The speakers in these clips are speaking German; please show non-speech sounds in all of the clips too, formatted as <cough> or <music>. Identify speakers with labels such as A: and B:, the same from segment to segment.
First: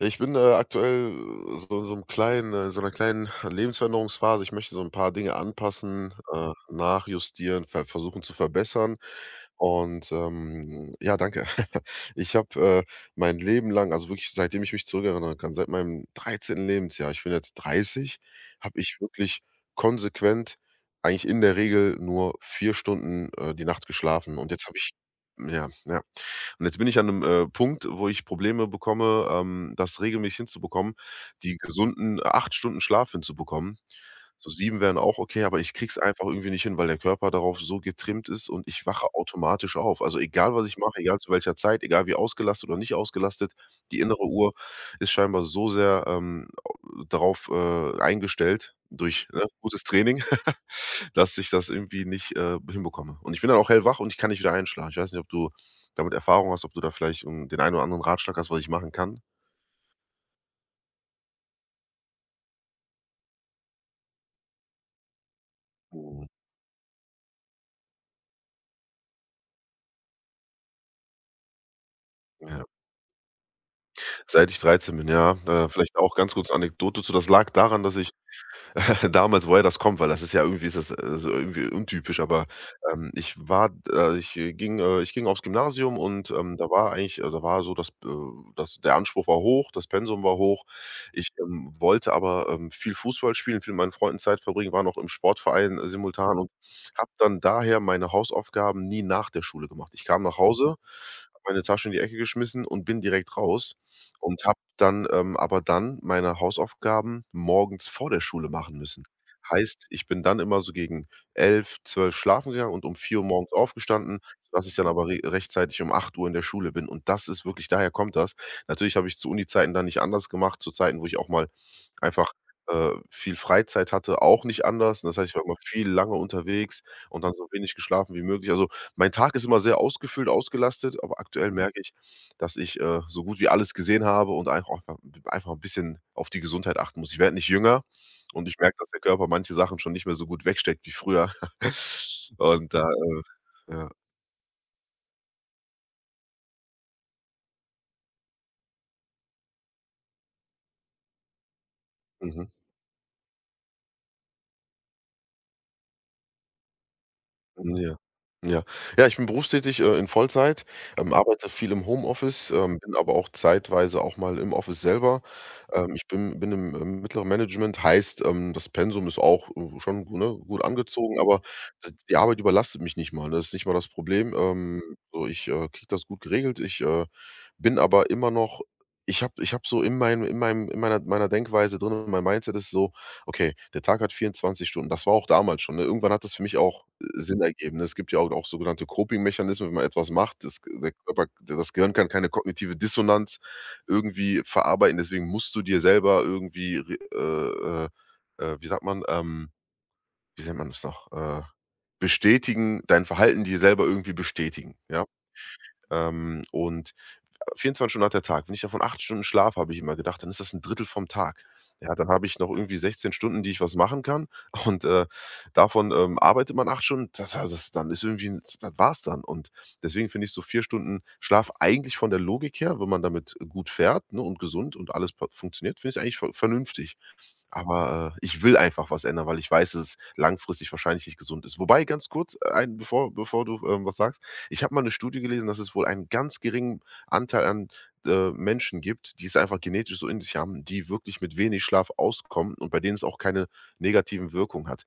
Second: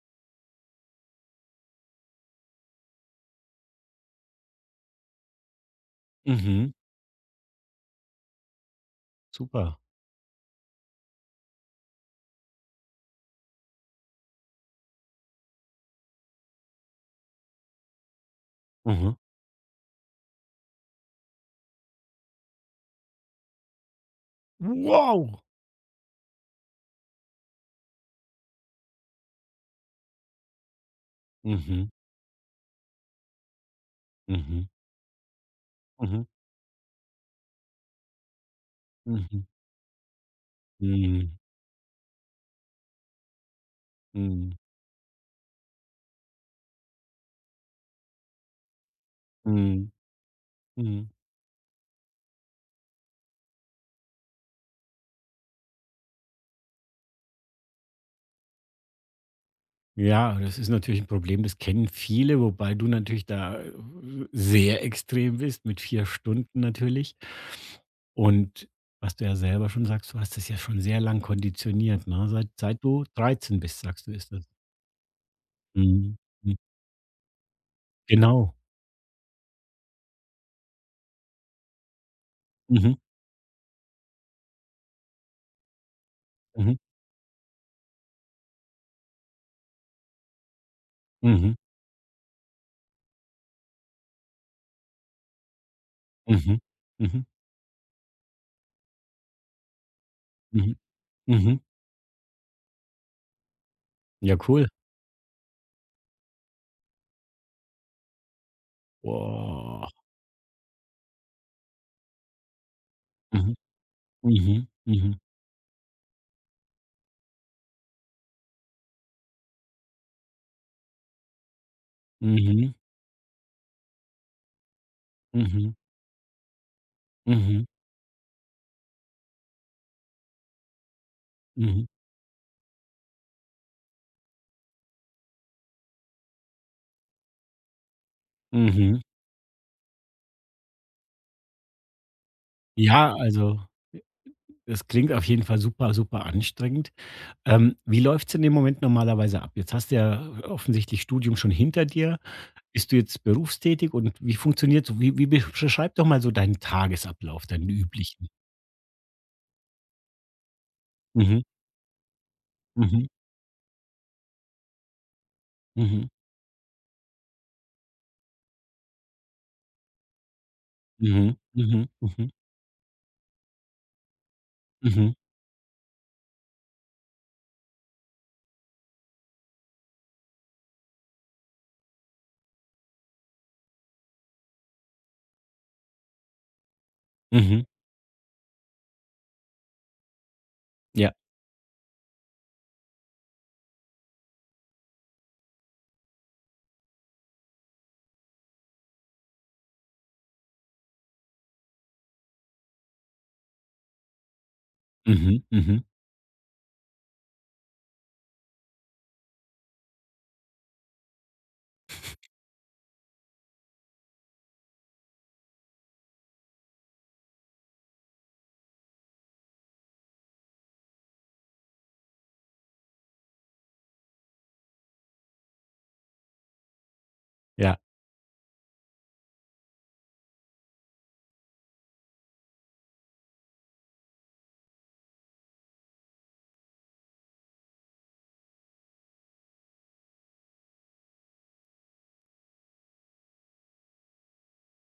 A: Ja, ich bin aktuell so in so einem kleinen so einer kleinen Lebensveränderungsphase. Ich möchte so ein paar Dinge anpassen,
B: Mhm,
A: nachjustieren, versuchen zu verbessern.
B: super.
A: Ja, danke. <laughs> Ich habe mein Leben lang, also wirklich seitdem ich mich zurückerinnern kann, seit meinem 13. Lebensjahr, ich bin jetzt 30, habe ich
B: Mhm.
A: wirklich konsequent eigentlich in der Regel nur 4 Stunden, die Nacht geschlafen. Und jetzt habe ich
B: Wow!
A: ja, ja. Und jetzt bin ich an einem Punkt, wo ich Probleme bekomme, das regelmäßig hinzubekommen, die
B: Mhm,
A: gesunden 8 Stunden Schlaf hinzubekommen. So
B: mhm,
A: 7 wären auch okay, aber ich kriege es
B: mhm,
A: einfach irgendwie nicht hin, weil der Körper darauf so getrimmt ist und ich wache
B: mhm.
A: automatisch auf. Also, egal, was ich mache, egal zu
B: Mhm,
A: welcher Zeit, egal wie ausgelastet oder nicht ausgelastet, die innere Uhr
B: mhm,
A: ist scheinbar so sehr, au darauf, eingestellt durch, ne, gutes
B: mhm,
A: Training,
B: mhm.
A: dass ich das irgendwie nicht hinbekomme. Und ich bin dann auch hellwach und ich kann nicht wieder einschlafen. Ich weiß nicht, ob du damit Erfahrung hast, ob du da vielleicht den einen oder anderen Ratschlag hast, was ich machen kann?
B: Ja, das ist natürlich ein Problem, das kennen viele, wobei du natürlich da, sehr extrem bist mit vier
A: Mhm.
B: Stunden natürlich. Und was du ja selber schon sagst, du hast das ja schon sehr lang konditioniert, ne? Seit
A: Ja.
B: seit du 13 bist, sagst du, ist das.
A: Seit ich 13 bin, ja. Vielleicht auch
B: Mhm,
A: ganz kurz
B: mhm.
A: Anekdote zu. Das lag daran, dass ich
B: Genau.
A: <laughs> damals, woher das kommt, weil das ist ja irgendwie ist das so irgendwie untypisch, aber,
B: Mhm,
A: ich war ich ging aufs Gymnasium und, da
B: mhm,
A: war eigentlich da war so, das der Anspruch war hoch, das Pensum war hoch. Ich,
B: mhm,
A: ähm, wollte aber, viel Fußball spielen, viel mit meinen Freunden Zeit verbringen, war noch im Sportverein, simultan und
B: mhm,
A: habe
B: mhm,
A: dann daher meine Hausaufgaben nie nach der Schule gemacht. Ich kam nach
B: mhm,
A: Hause, habe
B: mhm.
A: meine Tasche in die Ecke geschmissen und bin direkt raus
B: Ja,
A: und
B: cool.
A: dann meine Hausaufgaben morgens vor der Schule machen müssen. Heißt,
B: Wow.
A: ich bin dann immer so gegen 11, 12 schlafen gegangen und um 4 Uhr morgens
B: Mhm.
A: aufgestanden, dass
B: Mhm.
A: ich dann aber
B: Mhm.
A: re rechtzeitig um 8 Uhr in der Schule bin und das ist wirklich daher kommt das. Natürlich habe ich zu Uni-Zeiten dann nicht anders gemacht, zu Zeiten, wo ich auch mal einfach,
B: Mhm.
A: viel Freizeit hatte, auch nicht anders. Und das heißt, ich war immer
B: Mhm.
A: viel lange unterwegs und dann so
B: Mhm.
A: wenig geschlafen wie möglich. Also, mein Tag ist immer sehr ausgefüllt, ausgelastet, aber aktuell merke
B: Mhm.
A: ich, dass ich so gut wie alles gesehen habe und einfach auch einfach ein bisschen auf die Gesundheit achten muss. Ich werde nicht jünger und ich merke, dass der
B: Mhm.
A: Körper manche Sachen schon nicht mehr so gut wegsteckt wie früher. <laughs> Und da,
B: Ja, also,
A: äh ja,
B: das klingt auf jeden Fall super, super anstrengend. Wie läuft's in dem Moment normalerweise ab? Jetzt hast du ja offensichtlich Studium schon hinter dir.
A: mhm.
B: Bist du jetzt berufstätig und wie funktioniert so wie beschreib doch mal so deinen Tagesablauf, deinen
A: Hm, ja.
B: üblichen?
A: Ja. Ja, ich bin berufstätig, in Vollzeit,
B: Mhm.
A: arbeite viel im Homeoffice, bin
B: Mhm.
A: aber auch zeitweise auch mal im Office selber. Ich
B: Mhm.
A: bin im mittleren Management, heißt, das Pensum ist auch, schon, ne, gut angezogen,
B: Mhm.
A: aber
B: Mhm.
A: d die
B: Mhm.
A: Arbeit überlastet mich nicht mal, ne? Das ist nicht mal das Problem.
B: Mhm.
A: So, ich kriege das gut geregelt. Ich bin aber immer noch ich habe so in meinem in meinem in meiner meiner Denkweise drin, mein Mindset ist so okay, der Tag hat 24 Stunden. Das war auch damals schon, ne? Irgendwann hat das für mich auch, Sinn
B: Mhm.
A: ergeben, ne? Es gibt ja auch sogenannte Coping-Mechanismen, wenn man etwas macht. Das Ge der
B: Ja.
A: Körper, das Gehirn kann keine kognitive Dissonanz irgendwie verarbeiten, deswegen musst du dir selber irgendwie re wie sagt man, wie nennt man das noch, bestätigen, dein Verhalten dir selber irgendwie bestätigen, ja?
B: Mhm. Mhm.
A: Und 24 Stunden hat der Tag. Wenn ich davon 8 Stunden Schlaf habe ich immer gedacht, dann ist das ein Drittel vom Tag. Ja, dann habe ich noch irgendwie 16 Stunden, die ich was machen kann, <laughs> und, davon, arbeitet man 8 Stunden. Das heißt, das dann ist irgendwie 'n das war's dann und deswegen finde ich so 4 Stunden Schlaf eigentlich von der Logik her, wenn man damit gut fährt, ne, und gesund und alles pa funktioniert, finde ich eigentlich vernünftig.
B: Ja.
A: Aber, ich will einfach was ändern, weil ich weiß, dass es langfristig wahrscheinlich nicht gesund ist. Wobei ganz kurz ein bevor du, was sagst, ich habe mal eine Studie gelesen, dass es wohl einen ganz geringen Anteil an Menschen gibt, die es einfach genetisch so in sich haben, die wirklich mit wenig Schlaf auskommen und bei denen es auch keine negativen Wirkungen hat.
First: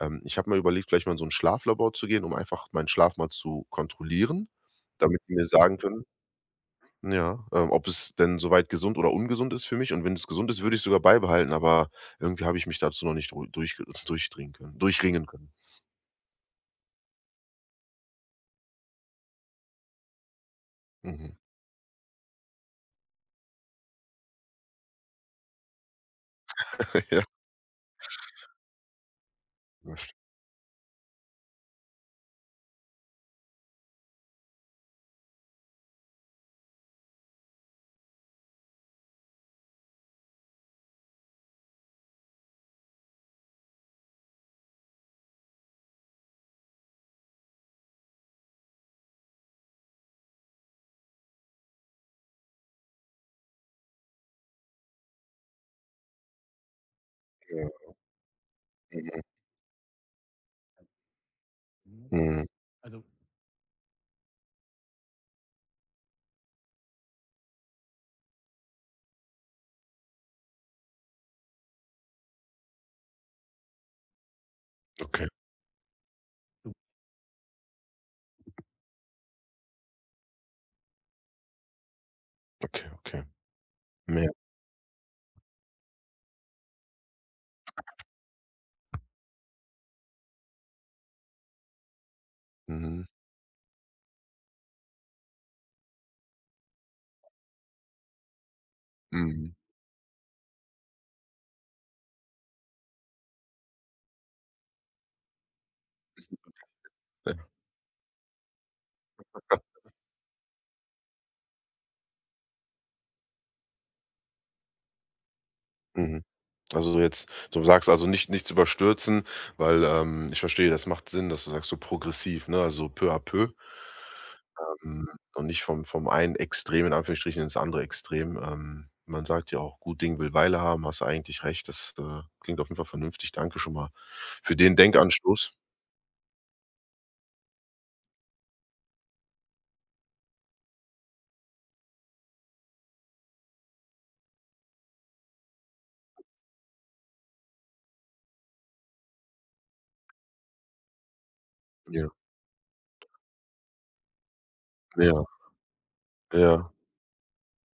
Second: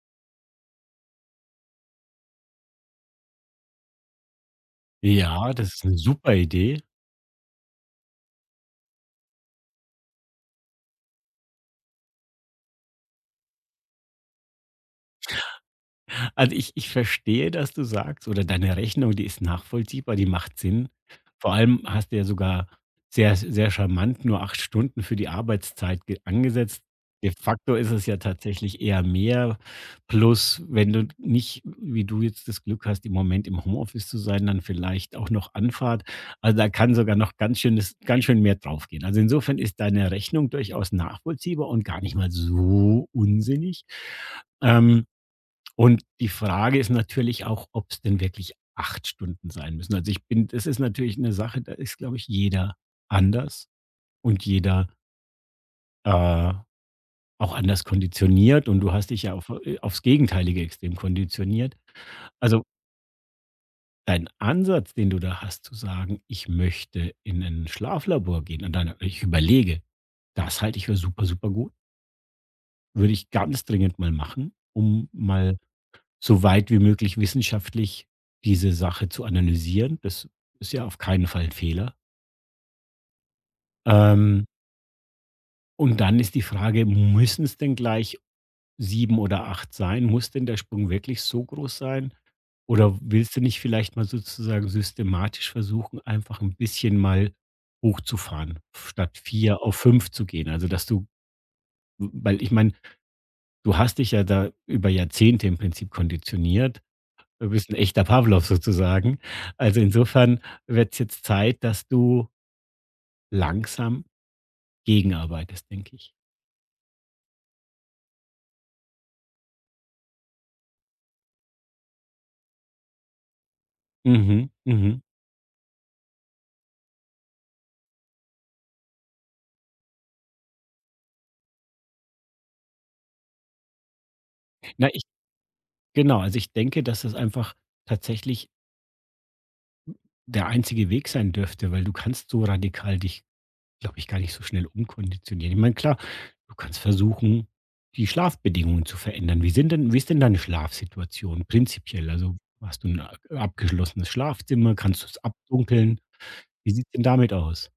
A: Ich habe mal überlegt, vielleicht mal in so ein Schlaflabor zu gehen, um einfach meinen Schlaf mal zu kontrollieren, damit die mir
B: Ja, das
A: sagen
B: ist eine
A: können
B: super Idee.
A: ja, ob es denn soweit gesund oder ungesund ist für mich, und wenn es gesund ist, würde ich's sogar beibehalten, aber irgendwie habe ich mich dazu noch nicht ru durch <laughs> durchdringen können durchringen können.
B: Also, ich verstehe, dass du sagst oder deine Rechnung, die ist nachvollziehbar, die macht Sinn.
A: Mhm.
B: Vor allem hast du ja sogar sehr sehr charmant nur 8 Stunden für die Arbeitszeit ge angesetzt. De
A: <laughs>
B: facto ist es ja tatsächlich eher mehr. Plus, wenn du nicht, wie du jetzt das Glück hast, im Moment im Homeoffice zu sein, dann vielleicht auch noch Anfahrt. Also, da kann sogar noch ganz schön mehr draufgehen. Also, insofern ist deine Rechnung durchaus nachvollziehbar und gar nicht mal so unsinnig. Ähm und die Frage ist natürlich auch, ob es denn wirklich 8 Stunden sein müssen. Also, ich bin das ist natürlich eine Sache, da ist, glaube ich, jeder anders und jeder, äh, auch
A: Ja,
B: anders
A: ja.
B: konditioniert und du hast
A: Mhm.
B: dich ja auf aufs gegenteilige Extrem konditioniert.
A: Mhm.
B: Also, dein Ansatz, den du da hast zu sagen: „Ich möchte in 'nen Schlaflabor gehen und dann ich überlege“, das halte ich für super, super gut. Würde ich ganz dringend mal machen, um
A: Okay,
B: mal so weit wie möglich wissenschaftlich diese Sache zu analysieren. Das ist ja auf keinen Fall ein Fehler.
A: okay, okay. Mehr.
B: Ähm, und dann ist die Frage, müssen es denn gleich 7 oder 8 sein? Muss denn der Sprung wirklich so groß sein? Oder
A: Mhm.
B: willst du nicht vielleicht mal sozusagen systematisch versuchen, einfach ein bisschen mal hochzufahren, statt
A: Mhm.
B: 4 auf 5 zu gehen? Also, dass du weil ich meine, du hast dich ja da über Jahrzehnte im Prinzip konditioniert.
A: Ja.
B: Du bist 'n echter Pawlow sozusagen.
A: <laughs>
B: Also, insofern wird's jetzt Zeit, dass du langsam gegenarbeitest, denke ich.
A: Mhm. Also jetzt du sagst also nichts überstürzen, weil, ich verstehe, das macht Sinn, dass du sagst so progressiv, ne, also peu à peu.
B: Mhm, mhm.
A: Mhm, und nicht vom einen Extrem in Anführungsstrichen ins andere Extrem. Man sagt ja auch: „Gut Ding will Weile haben“, hast du eigentlich recht. Das klingt auf jeden Fall vernünftig. Danke schon mal für den
B: Na, ich
A: Denkanstoß.
B: genau, also, ich denke, dass das einfach tatsächlich der einzige Weg sein dürfte, weil du kannst so radikal dich, glaube ich, gar nicht so schnell umkonditionieren. Ich meine, klar, du kannst versuchen, die Schlafbedingungen zu verändern. Wie ist denn deine Schlafsituation
A: Ja,
B: prinzipiell? Also, hast du ein abgeschlossenes Schlafzimmer? Kannst du es
A: ja,
B: abdunkeln? Wie
A: ja.
B: sieht's denn damit aus?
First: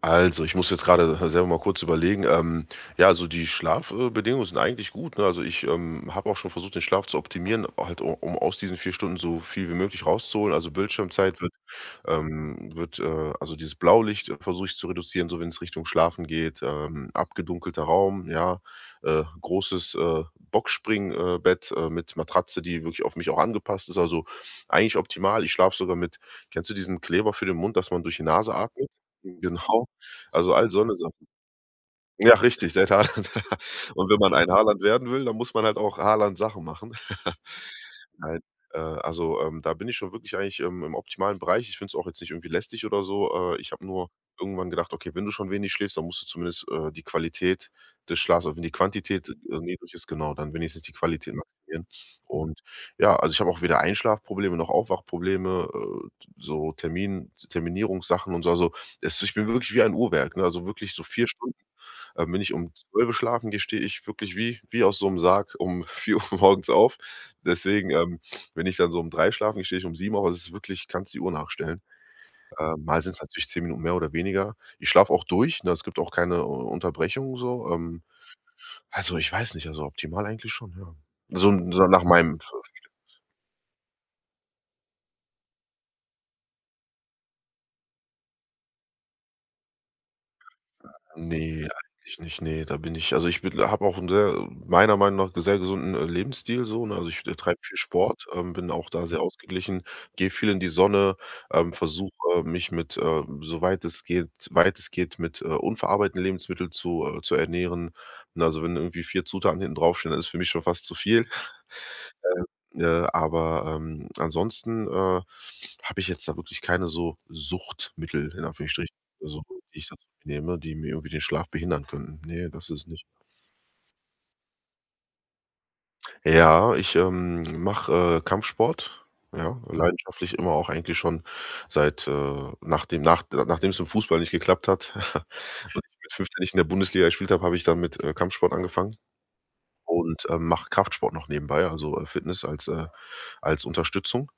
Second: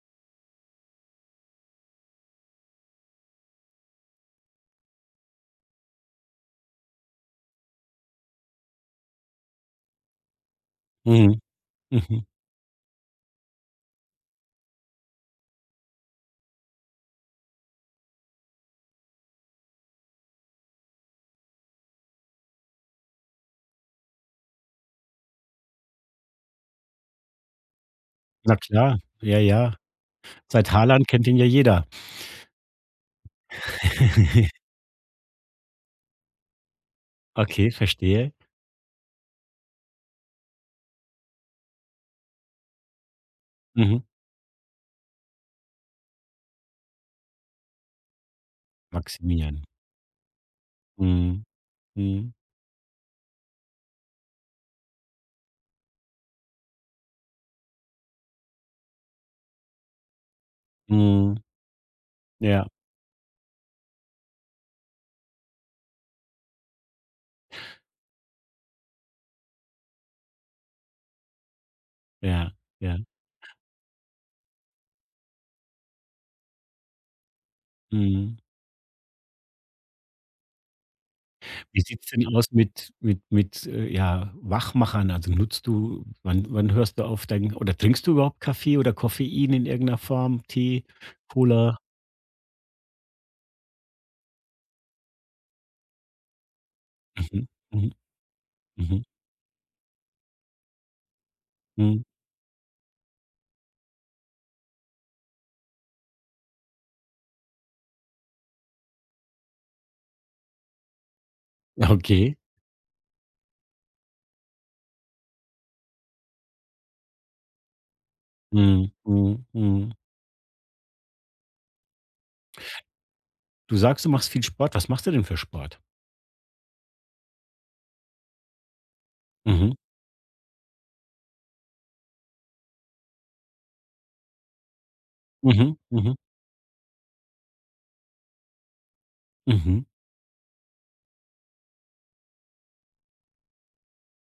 A: Also, ich muss jetzt gerade selber mal kurz überlegen. Ja, also die Schlafbedingungen sind eigentlich gut. Ne? Also ich habe auch schon versucht, den Schlaf zu optimieren, halt um, um aus diesen 4 Stunden so viel wie möglich rauszuholen. Also Bildschirmzeit
B: Mhm.
A: wird,
B: Mhm.
A: ähm, wird äh, also dieses Blaulicht versuche ich zu reduzieren, so wenn es Richtung Schlafen geht. Abgedunkelter Raum, ja, großes Boxspringbett Bett, mit Matratze, die wirklich auf mich auch angepasst ist. Also eigentlich optimal. Ich schlafe sogar mit, kennst du diesen Kleber für den Mund, dass man durch die Nase
B: Na
A: atmet?
B: klar, ja, ja.
A: Genau. Also all
B: Seit
A: so 'ne
B: Haaland kennt
A: Sachen.
B: ihn ja jeder.
A: Ja, richtig, seit Haaland. <laughs> Und wenn man ein
B: <laughs>
A: Haaland werden will, dann muss man halt auch Haaland-Sachen machen. <laughs>
B: Okay, verstehe.
A: Nein, also, da bin ich schon wirklich eigentlich, im optimalen Bereich. Ich finde es auch jetzt nicht irgendwie lästig oder so. Ich habe
B: Mhm.
A: nur irgendwann gedacht: „Okay, wenn du schon wenig schläfst, dann musst du zumindest, die Qualität des Schlafs, auch wenn die Quantität,
B: Maximian.
A: niedrig ist, genau, dann wenigstens die Qualität
B: Mhm.
A: maximieren.“
B: Mhm.
A: Und ja, also, ich habe auch weder Einschlafprobleme noch Aufwachprobleme, so Terminierungssachen und so. Also, es ich bin wirklich wie ein Uhrwerk, ne? Also, wirklich so 4
B: Mhm.
A: Stunden wenn ich
B: Ja,
A: um 12 schlafen gehe, stehe ich wirklich wie aus so einem Sarg um <laughs> 4 Uhr morgens auf. Deswegen, wenn ich dann so um 3 schlafen gehe, stehe ich um 7, auf. Also, es ist wirklich kannst die Uhr nachstellen.
B: ja, ja.
A: Mal sind es natürlich 10 Minuten mehr oder weniger. Ich schlafe auch durch, ne? Es gibt auch keine U Unterbrechung so.
B: Mhm.
A: Also, ich weiß nicht, also optimal eigentlich schon, ja. So
B: Wie
A: so nach
B: sieht's denn
A: meinem
B: aus mit mit, ja, Wachmachern? Also, nutzt du wann hörst du auf dein oder trinkst du überhaupt Kaffee oder Koffein in irgendeiner Form? Tee,
A: ne,
B: Cola?
A: eigentlich nicht, ne, da bin ich also, ich bin habe auch 'n sehr meiner Meinung nach sehr gesunden, Lebensstil so, ne? Also, ich
B: Mhm.
A: treibe viel
B: Mhm.
A: Sport, bin auch
B: Mhm.
A: da sehr ausgeglichen, gehe viel in die Sonne,
B: Mhm.
A: versuche mich mit, soweit es geht weit es geht, mit, unverarbeiteten Lebensmitteln zu ernähren. Ne, also, wenn irgendwie 4 Zutaten hinten draufstehen, dann ist für mich schon fast zu viel. <laughs>
B: Okay.
A: Aber, ansonsten, habe ich jetzt da wirklich keine so Suchtmittel in
B: Mhm.
A: Anführungsstrichen, also,
B: Mhm.
A: die ich
B: Mhm.
A: da nehme, die mir irgendwie den Schlaf behindern könnten. Ne, das ist nicht.
B: Du sagst, du machst viel Sport. Was machst du denn für Sport?
A: Ja, ich mache, Kampfsport, ja,
B: Mhm.
A: mhm, leidenschaftlich immer auch eigentlich schon seit, nachdem es im Fußball nicht geklappt hat, <laughs>
B: Mhm,
A: und ich mit
B: mhm,
A: 15 nicht in der Bundesliga gespielt habe, habe ich dann mit, Kampfsport angefangen
B: mhm,
A: und, mache Kraftsport noch nebenbei, also, Fitness als als Unterstützung.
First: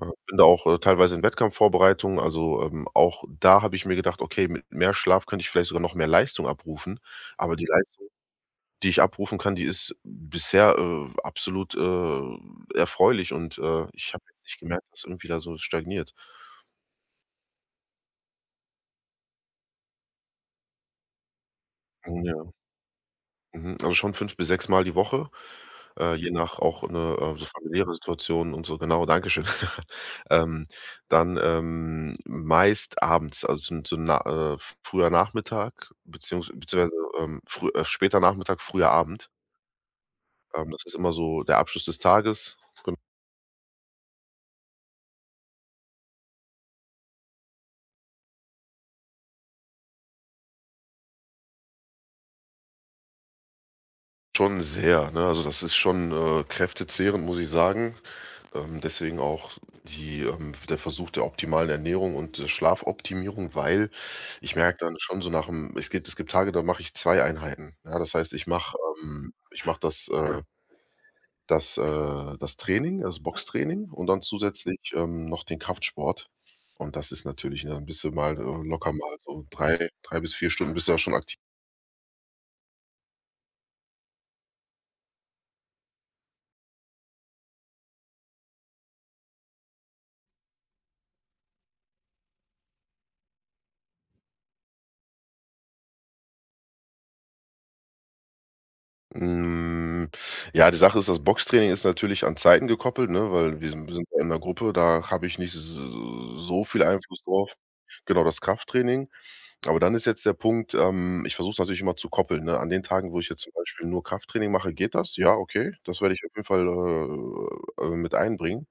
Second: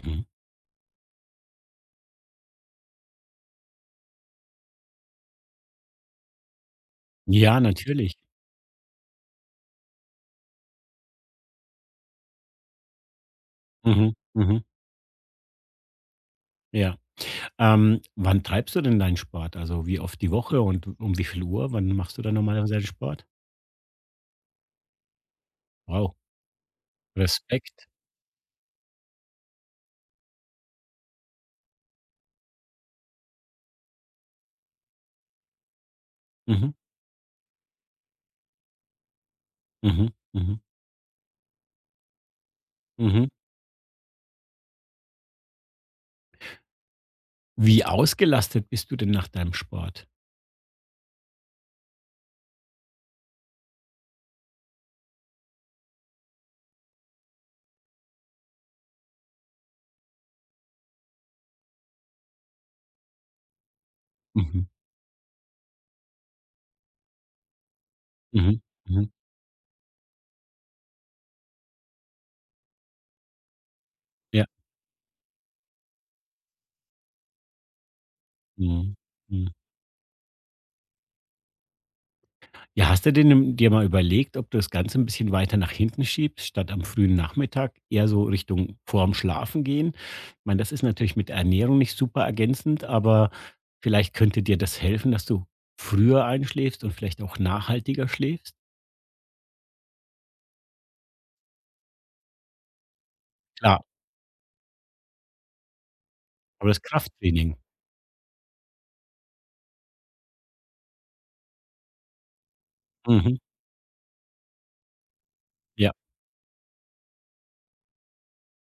A: Bin da auch, teilweise in Wettkampfvorbereitungen, also, auch da habe ich mir gedacht: „Okay, mit mehr Schlaf könnte ich vielleicht sogar noch mehr Leistung abrufen.“ Aber
B: Ja,
A: die Leistung
B: natürlich.
A: die ich abrufen kann, die ist bisher, absolut, erfreulich und, ich
B: Mhm,
A: habe jetzt nicht
B: mhm,
A: gemerkt, dass irgendwie da so stagniert.
B: ja. Wann treibst du denn deinen Sport? Also, wie oft die Woche und um wie viel Uhr? Wann machst du
A: Mhm,
B: dann
A: ja.
B: normalerweise deinen Sport?
A: Mhm. Also schon 5 bis 6 Mal die Woche,
B: Wow,
A: je nach auch eine so
B: Respekt.
A: familiäre Situation und so, genau, danke schön. <laughs> Ähm, dann meist abends, also so 'n früher Nachmittag
B: Mhm,
A: beziehungsweise, früh später Nachmittag, früher Abend.
B: mhm, mhm,
A: Das ist immer so der Abschluss des Tages.
B: mhm. Wie ausgelastet bist du denn nach deinem Sport?
A: Schon sehr, ne? Also, das ist schon, kräftezehrend, muss ich sagen. Deswegen auch die der Versuch der optimalen Ernährung und der Schlafoptimierung, weil ich
B: Mhm,
A: merke dann schon so nach'm es gibt Tage, da mache ich 2 Einheiten. Ja, das heißt, ich
B: mhm,
A: mache
B: mhm.
A: ähm, ich mache das, äh das, das Training, das Boxtraining und dann
B: Ja.
A: zusätzlich, noch den Kraftsport. Und das ist natürlich, ne dann bist du mal, locker
B: Mhm.
A: mal so
B: Mhm.
A: drei bis 4 Stunden bist du ja schon aktiv.
B: Ja, hast du denn dir mal überlegt, ob du das Ganze ein bisschen weiter nach hinten schiebst, statt am frühen Nachmittag eher so Richtung vorm Schlafen gehen? Ich meine, das ist natürlich mit der Ernährung nicht super ergänzend, aber vielleicht könnte dir das helfen, dass du früher einschläfst und vielleicht auch nachhaltiger schläfst?
A: Hm, ja, die Sache ist, das Boxtraining ist natürlich an Zeiten gekoppelt, ne, weil wir
B: Klar,
A: sind wir sind ja in einer Gruppe, da habe ich nicht s so
B: aber
A: viel
B: das
A: Einfluss drauf.
B: Krafttraining.
A: Genau, das Krafttraining. Aber dann ist jetzt der Punkt, ich versuche es natürlich immer zu koppeln, ne? An den Tagen, wo ich
B: Mhm.
A: jetzt zum Beispiel nur Krafttraining mache, geht das? Ja, okay,
B: Ja.
A: das werde ich auf jeden Fall, mit einbringen.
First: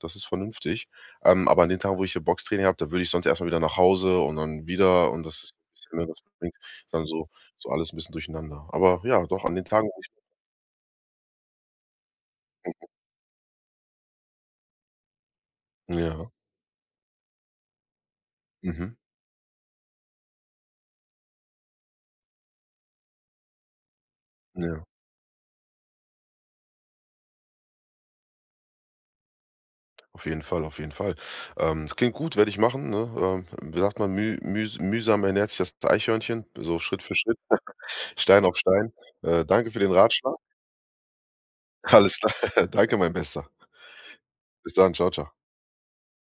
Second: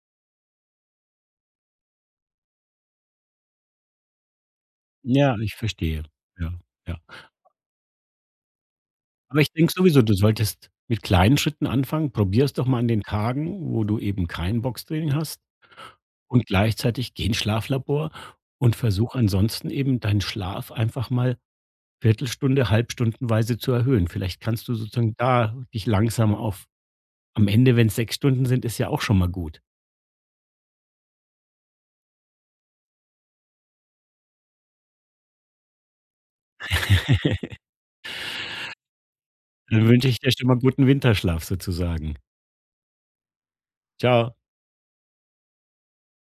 A: Das ist vernünftig. Aber an den Tagen, wo ich hier Boxtraining habe, da würde ich sonst erstmal wieder nach Hause und dann wieder und
B: Ja,
A: das ist
B: ich
A: 'n bisschen
B: verstehe.
A: ne, das bringt
B: Ja, ja.
A: dann so so alles ein bisschen durcheinander. Aber ja,
B: Aber
A: doch,
B: ich
A: an den
B: denke
A: Tagen, wo
B: sowieso, du solltest mit kleinen Schritten anfangen. Probier es doch mal an den Tagen, wo du eben kein Boxtraining hast.
A: ja,
B: Und gleichzeitig geh ins Schlaflabor und
A: mhm,
B: versuch ansonsten eben deinen Schlaf einfach mal Viertelstunde, halbstundenweise zu erhöhen. Vielleicht kannst du
A: ja,
B: sozusagen da dich langsam auf am Ende, wenn's 6 Stunden sind, ist ja auch schon mal gut.
A: auf jeden Fall, auf jeden Fall. Das klingt gut, werde ich machen, ne? Wie sagt man, mühsam ernährt sich das Eichhörnchen, so Schritt für Schritt, <laughs> Stein auf Stein. Danke für
B: Dann
A: den
B: wünsche ich dir
A: Ratschlag.
B: schon mal guten Winterschlaf
A: Alles
B: sozusagen.
A: klar. <laughs> Danke, mein Bester.
B: Tschau.
A: Bis dann. Ciao, ciao.